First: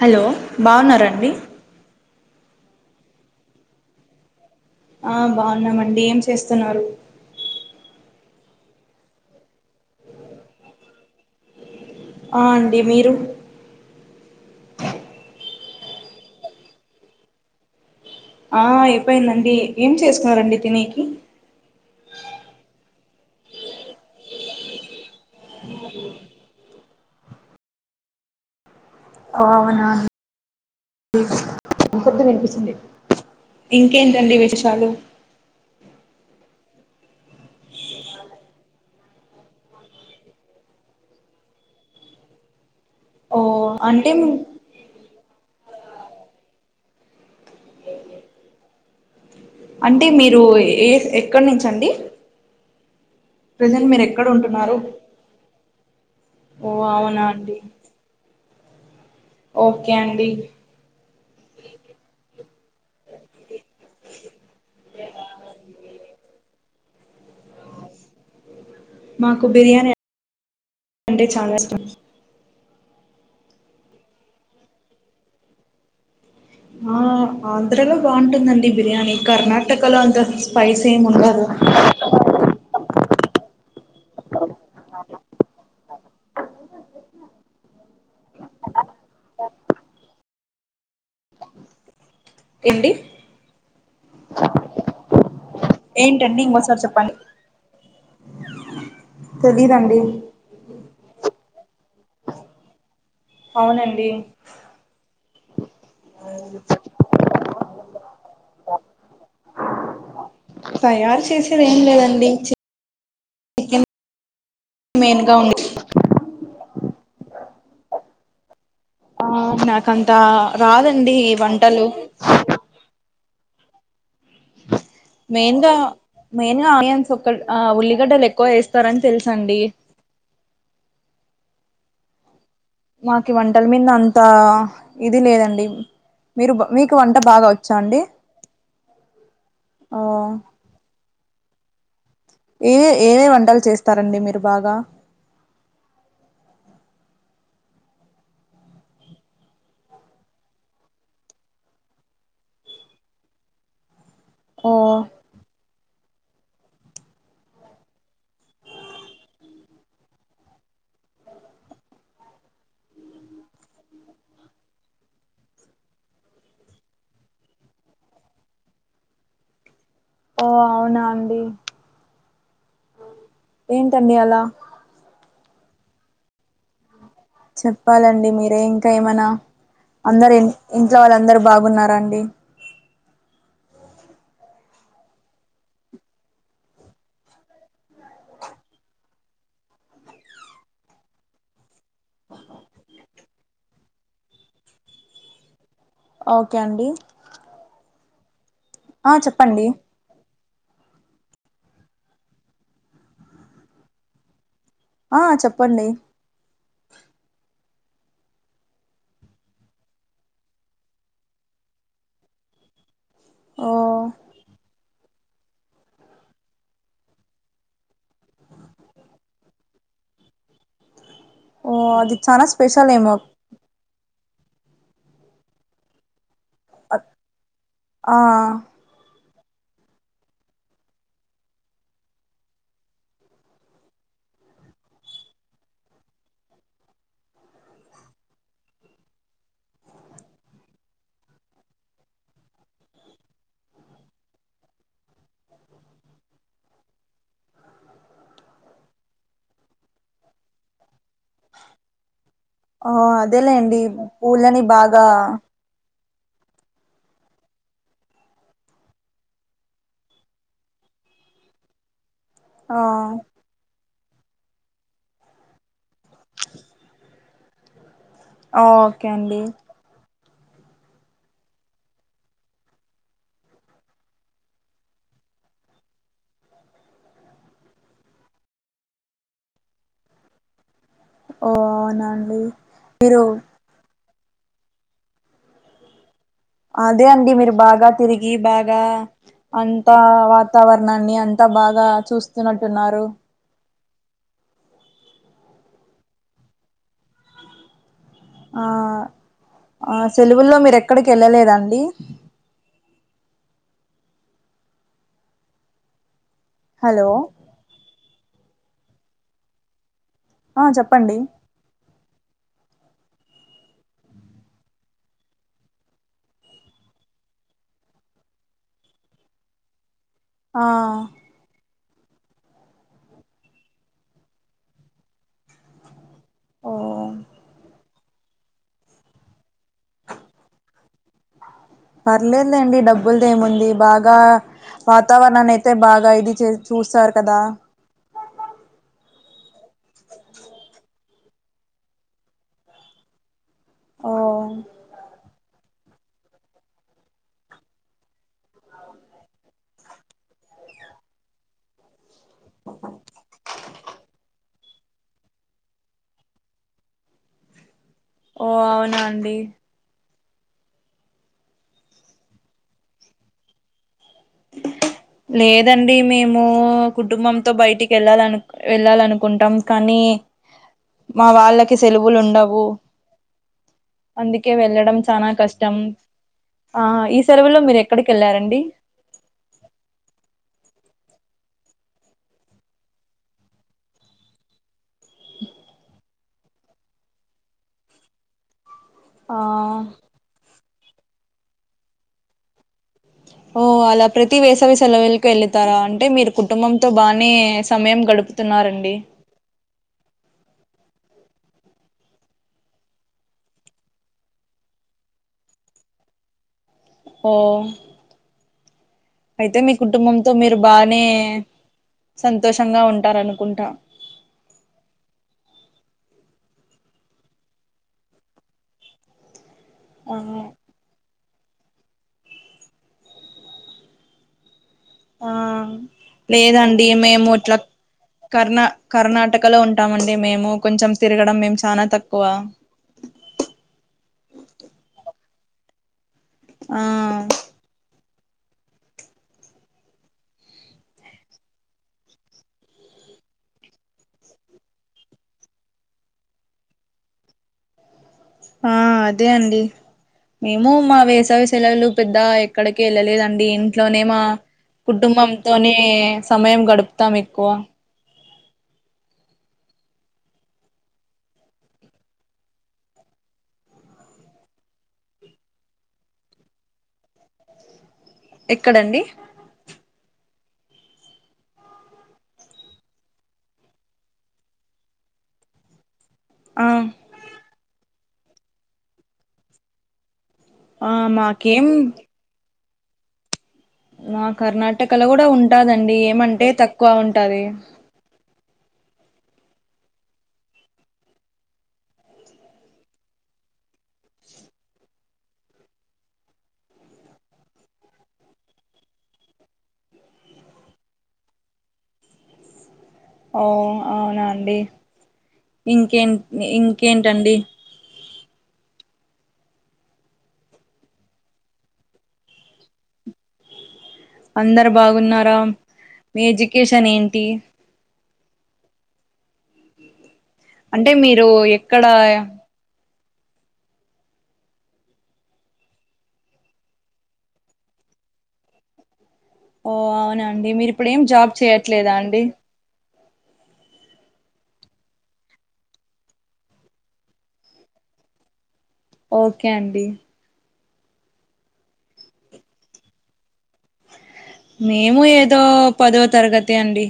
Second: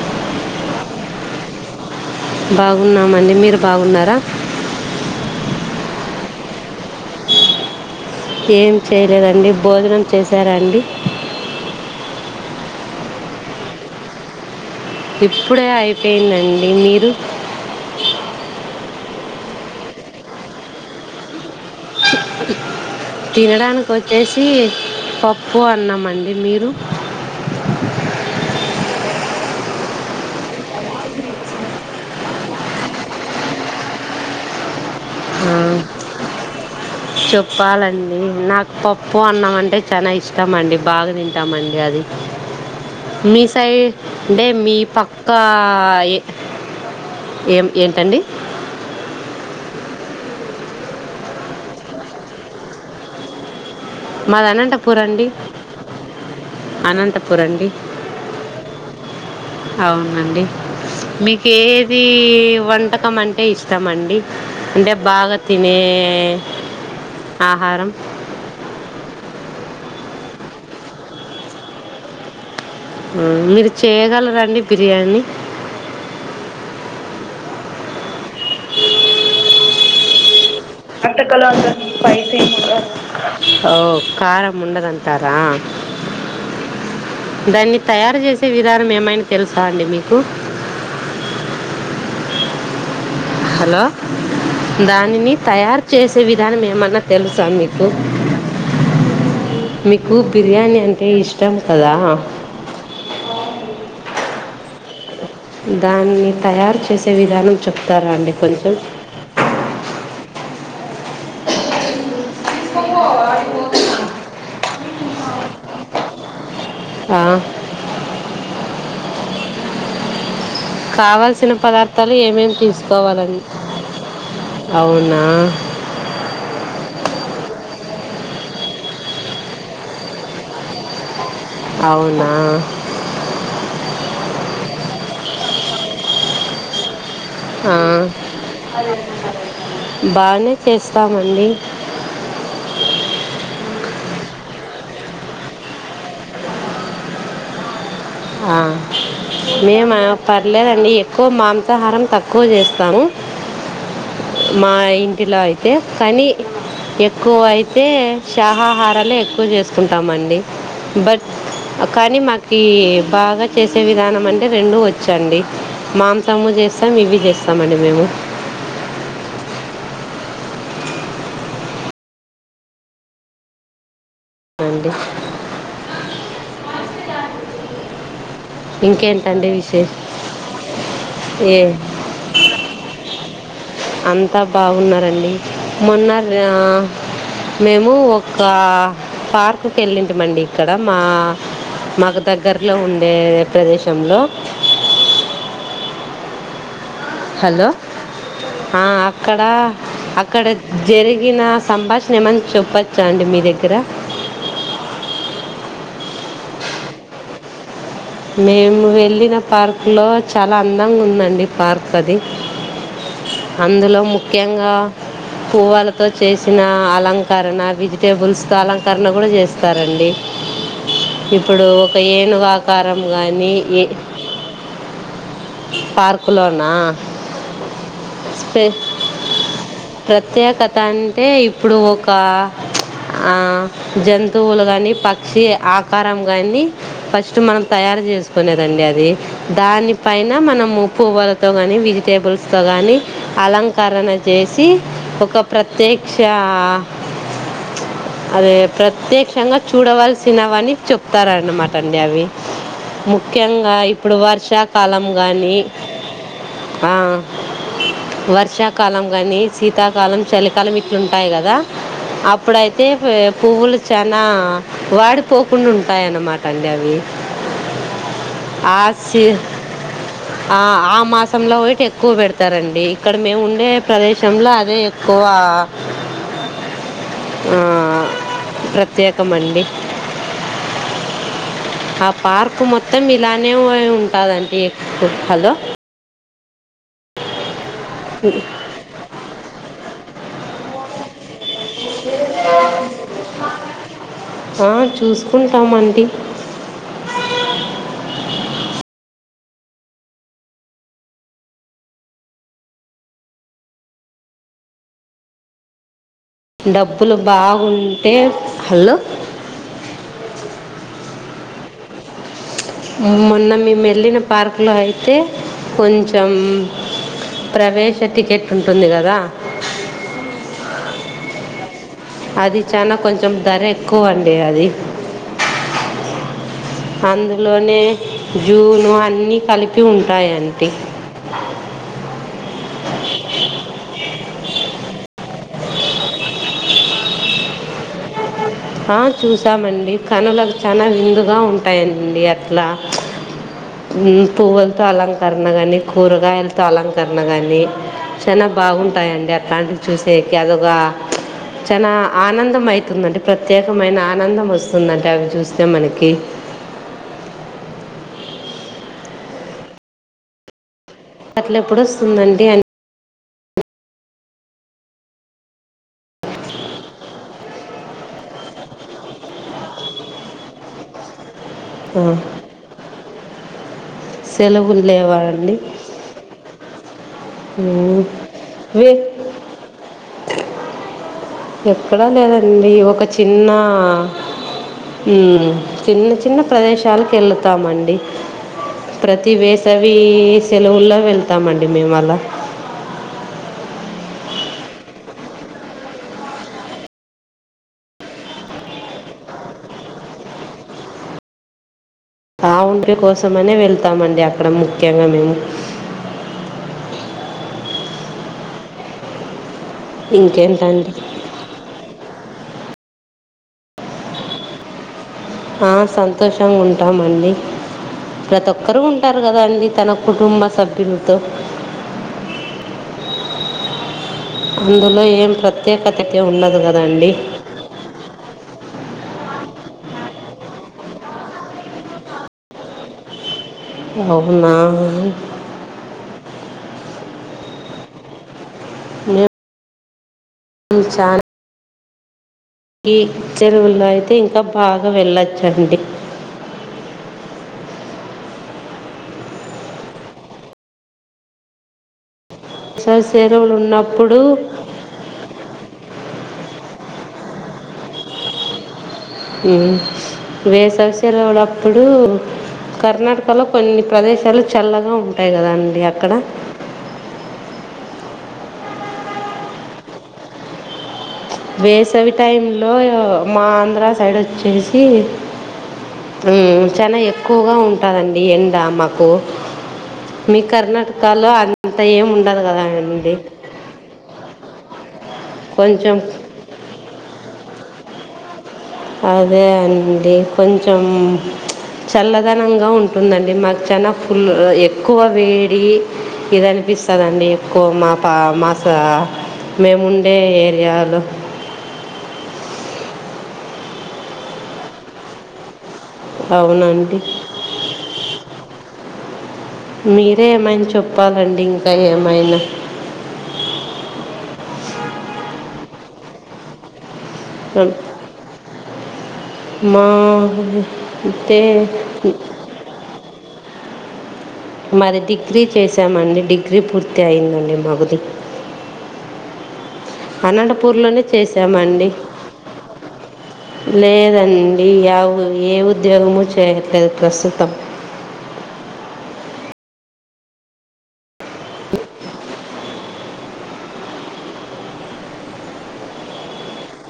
Hello బాగున్నారా అండి బాగున్నామండి మీరు బాగున్నారా ఆ బాగున్నామండి ఏం చేస్తున్నారు ఏం చేయలేదండి భోజనం చేసారాండి ఆ అండి మీరు ఇప్పుడే అయిపోయిందండి మీరు ఆ అయిపోయిందండి ఏం చేసుకున్నారండి తినెకి తినడానికి వచ్చేసి పప్పు అన్నమండి మీరు [inaudible] ఓ అవునా ఇంకేంటండి విశేషాలు ఆ [inaudible] చెప్పాలండి నాకు పప్పు అన్నం అంటే చానా ఇష్టం అండి బాగా తింటామండి అది [inaudible] మీ సైడ్ అంటే మీ పక్కా ఎ ఏం ఏంటండి అంటే మీరు ఏ ఎక్కడి నుంచండి ప్రజెంట్ మీరు ఎక్కడ మాది ఉంటున్నారు అనంతపూర్ అండి ఓ అవునా అండి ఓకే అండి అవునండి మీకు ఏది వంటకం అంటే ఇష్టం అండి అంటే బాగా తినే ఏ ఆహారం మాకు బిర్యానీ అంటే చాలా ఇష్టం ఉమ్ మీరు చేయ్యగలరాండి బిర్యానీ? ఆ ఆంధ్రలో బావుంటుందండి బిర్యానీ కర్ణాటకలో అంత స్పైస్ ఏమి అట్టకాల ఉండదు అంత పైసేముంద అ ఓ కారం ముండదంటారా దాన్ని తయారు చేసే విధానం ఏమైనా తెలుసా అండి మీకు? ఏంటి హలో దానిని తయారు చేసే ఏంటండి విధానం ఇంకోసారి ఏమన్నా చెప్పండి తెలుసా మీకు? తెలీదండి మీకు బిర్యానీ అంటే ఇష్టం కదా అవునండి దాన్ని తయారు చేసే విధానం చెప్తారా అండి కొంచెం? తయారు చేసేది ఏం లేదండి చి మెయిన్గా ఉంది ఆ ఆ నాకంతా రాదండి ఈ కావలసిన వంటలు పదార్థాలు ఏమేమి తీసుకోవాలండి అవునా మెయిన్గా మేయిన్గా ఆనియన్స్ ఆ ఉల్లిగడ్డలు ఎక్కువ వేస్తారని తెలుసండి. అవునా మాకు ఇ వంటల మీద అంత ఇది లేదండి మీరు బ మీకు వంట బాగా వచ్చా ఆ అండి ఆ బానే చేస్తామండి. ఏ ఏవే వంటలు చేస్తారండి మీరు బాగా? ఆ మేమ పర్లేదండి ఎక్కువ మాంసాహారం తక్కువ చేస్తాము. ఓ మా ఇంటిలో అయితే కానీ ఎక్కువ అయితే శాహాహారాలే ఎక్కువ చేసుకుంటామండి. బట్ కానీ మాకి బాగా చేసే విధానం అంటే రెండు వచ్చండి మాంసము చేస్తాము, ఇవి చేస్తామండి మేము. ఓ అవునా అండి ఏం తన్నియాల అండి చెప్పాలండి మీరు అంటే ఇంకా ఏమైనా ఇంకేంటండి విశేష అందరు ఇన్ ఇంట్లో వాళ్ళందరు ఏ బాగున్నారా అండి? అంతా బావున్నరండి మొన్న జ్ఞా మేము ఒక పార్క్కి వెళ్ళింటిమండి ఇక్కడ మా మాకు దగ్గరలో ఉండే ప్రదేశంలో ఓకే అండి హలో ఆ అక్కడ అక్ అక్కడ జరిగిన సంభాషణ ఏమన్నా చెప్పచ్చా అండి మీ దగ్గర? ఆ చెప్పండి మేము వెళ్ళిన పార్క్ లో చాలా అందంగా ఉందండి పార్క్ అది. ఓ అందులో ముఖ్యంగా పువ్వాలతో చేసిన అలంకరణ వెజిటేబుల్స్తో అలంకరణ కూడా చేస్తారండి అ ఇప్పుడు ఒక ఏనుగాక్ కారం గాని ఏ పార్ హలో అన్నా ఆ స్పె ప్రత్యేకత అంటే ఇప్పుడు ఒక ఆ జంతువులు గానీ పక్షి ఆకారం గాని పస్ ట్ మనం తయారు చేసుకునేదండి అది దాని పైన మనం పువ్వాలతో గాని వెజిటేబుల్ స్తోగానీ అలంకరణ చేసి ఒక ప్రత్యక్ష అదే ప్రత్యక్షంగా చూడవలసినవని చెప్తారన్నమాట అండి అవి ఓ ముఖ్యంగా అదేలేండి ఇప్పుడు పూలని బాగా వర్షాకాలం గానీ ఆ వర్షాకాలం గానీ శీతాకాలం చలికాలం ఇట్లుంటాయి గదా ఆ అప్పుడైతే పువ్వులు చానా వాడిపోకుండా ఉంటాయిన్నమాట అండి అవి అ ఓకే సీ అండి ఆ ఆ మాసంలో వెయిట్ ఎక్కువ పెడతారండి ఇక్కడ మేము ఉండే ప్రదేశంలో అదే ఎక్కువ వా ఆ ప్రత్యేకమండి ఓ అవునా ఆ అండి పార్క్ మొత్తం మీరు ఇలానే ఉంటాదంటి హలో అదే అండి మీరు బాగా తిరిగి బాగా అంతా వాతావరణాన్ని అం త బాగా చూస్తున్నట్టున్నారు ఆ చూసుకుంటామండి ఆ ఆ సెలవుల్లో మీరు ఎక్కడికి వెళ్ళలేదండి హలో డబ్బులు బాగుంటే హలో ఆ చెప్పండి మొన్న మేమెళ్ళిన పార్క్లో అయితే కొంచెం ప్రవేశ టికెట్ ఉంటుంది గదా ఆ అది చానా కొంచెం ధర ఎక్కువండి అది ఓ అందులోనే జూను అన్ని కలిప్ పర్లేద్లెండి డబ్బుల్దేముంది బాగా వాతావరణన్ని అయితే బాగా ఇది చూస్తారు కదా చూసామండి కనులకు చానా నిండుగా ఉంటాయండి అట్లా ఓ మ్ పువ్వుల్తో అలంక్ కరణ కగాని కూరగాయలతో అలంకరణ గాని చానా బాగుంటాయండి అట్లాంటివి చూసే అదొక చానా ఆనందం అయితుందంటే ప్రత్యేకమైన ఆనందం ఆనందం వస్తుందంటే అవి చూస్తె మనకి ఓ అవునా అండి అట్ల ఎప్పుడొస్తుందండి అని [unintelligible] లేదండి మేము కుటుంబంతో బయటికెళ్ళాలను వెళ్ళాలనుకుంటాం కానీ నీ మా వాళ్ళకి ఆ, సెలువులు ఉండవు అందుకే సెలవులు వెళ్ళడం లేవా చానా అండి కష్టం ఆ ఈ సెలవులో మీరు ఉమ్, ఎక్కడికి వెళ్లారండి వే- ఎక్కడా లేదండి ఒక చిన్న ఉ చిన్న చిన్న ప్రదేశాలకు వెళతాండి ప్రతి ఆ వేసవి సే సెలవుల్లో వెళ్తామండి మేము అలా ఓ అలా ప్రతి వేసవి సెలవుకి వెళతారా అంటే మీరు కుటుంబంతో బానే సమయం గడుపుతున్నారు రండి ఆ ఉండ్రి కోసమనే వెళ్తామండి అక్కడ ముఖ్యంగా మేము ఓ అయితే మీ కుటుంబంతో మీరు ఇంకేంటండి బానే సంతోష తంగా ఉంటారనుకుంట ఆ సంతోషంగా ఉంటామండి ప్రతి ఒక్కరు ఉంటారు కద అండి తన ఆ కుటుంబ సభ్యలుతో అందులో ఆ ఏం ప్రత్యేకత అయితే ఉండదు లేదండి కదండి మేము ఇట్లా కర్ణ కర్ణాటకలో ఉంటామండి మేము కొంచెం తిరగడం మేము చానా తక్కువ అవునా ఆ ఇ చానా ఈ చెరువుల్లో అయితే ఇంకా బాగా వెళ్ళచ్చండి ఆ అదే అండి మేము మా వేసవి సెలవులు పెద్ద ఎక్కడికి వేసవి ఎళ్ళలేదండి సెలవులు ఇంట్లోనే ఉన్నప్పుడు మా కుటుంబంతోనే సమయం గడుప్ త్తం ఎక్కువ వేసవి సెలవలప్పుడు కర్ణాటకలో కొన్ని ప్రదేశాలు చల్లగా ఉంటాయి కదా అండి అక్కడ ఎక్కడండి వేసవి టైంలో మా ఆంధ్ర సైడ్ వచ్చేసి ఉ ఆ చానా ఎక్కువగా ఉంటాదండి ఎండ మాకు మీ ఆ కర్ణాటకలో మాకేం అంత ఏమి ఉండదు కదా అండి క్కలో కూడా ఉంటాదండి కొంచెం ఏమంటే తక్కువ ఉంటాది అదే అండి కొంచెం చల్లదనంగా ఉంటుందండి మాకు చానా ఫుల్ ఎక్కువ వేడి ఇదాని పిస్తదండి ఎక్కువ మా పా మా స మేముండే ఏరియాలో ఓ అవునా అండి ఇంకే అవునండి ఇంకేంటండి మీరే ఏమైనా చెప్పాలండి ఇంకా ఏమైన అందరు బాగున్నారా మీ ఎడ్యుకేషన్ ఏం అ మా అంటే మీరు తే ఎక్కడ మాది డిగ్రీ చేశామండి డిగ్రీ పూర్తి అయిందండి మబుధి ఓ అవునా అండి మీరు ఇప్పుడు ఏం అనంతపూర్లోనే జాబ్ చేశామండి చేయట్లేదా అండి లేదండి య ఏ ఉద్యోగమూ చేయట్లేదు ప్రస్తుతం ఓకే అండి మేము ఏదో పదో తరగతి అండి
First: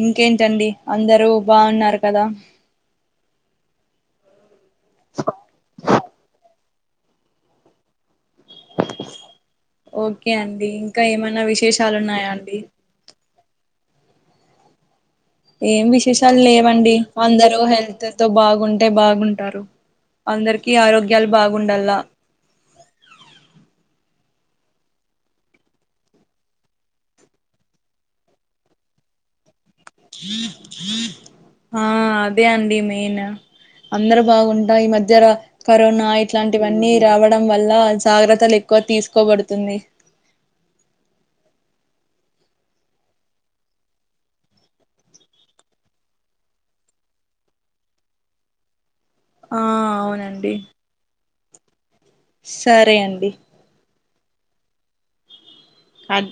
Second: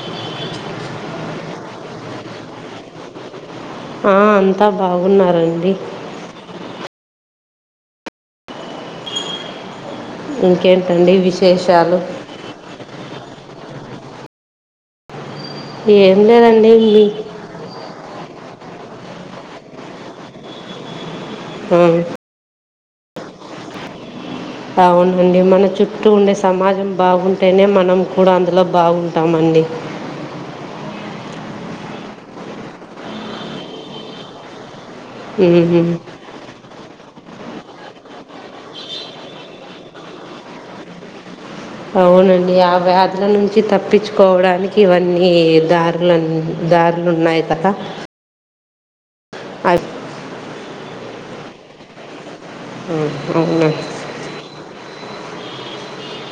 ఇంకేంటండి అందరూ బాగున్నారు కదా ఆ అంతా బాగున్నారండి ఓకే అండి ఇంకా ఏమనా విశేషాలు ఉన్నాయా అండి ఏం విశేషాలు లేదండి లేవండి మీ అందరు హెల్త్ తో బాగుం టే బాగుంటారు అందరికి ఆరోగ్యాలు ఆ, బాగుండల్లా అవునండి మన చుట్టూ ఉండే సమాజం బాగుంటేనే మనం కూడా అందులో బాగుంటామండి హ హ ఆ అదే అండి మెయిన్ అందరు బాగుంటా ఈ మ జరా ఉమ్. కరోనా ఇట్లాంటివన్నీ రావ డం వల్ల జాగ్రత్తలు ఎక్కువ తీసుకోబడుతుంది అవునండి ఆ వ్యాధుల నుంచి తప్పించుకోవడానికి ఇవన్నీ దారుల దారులున్నాయి కథ ఆ అవునండి సరే అండి అవును అవునండి. అద్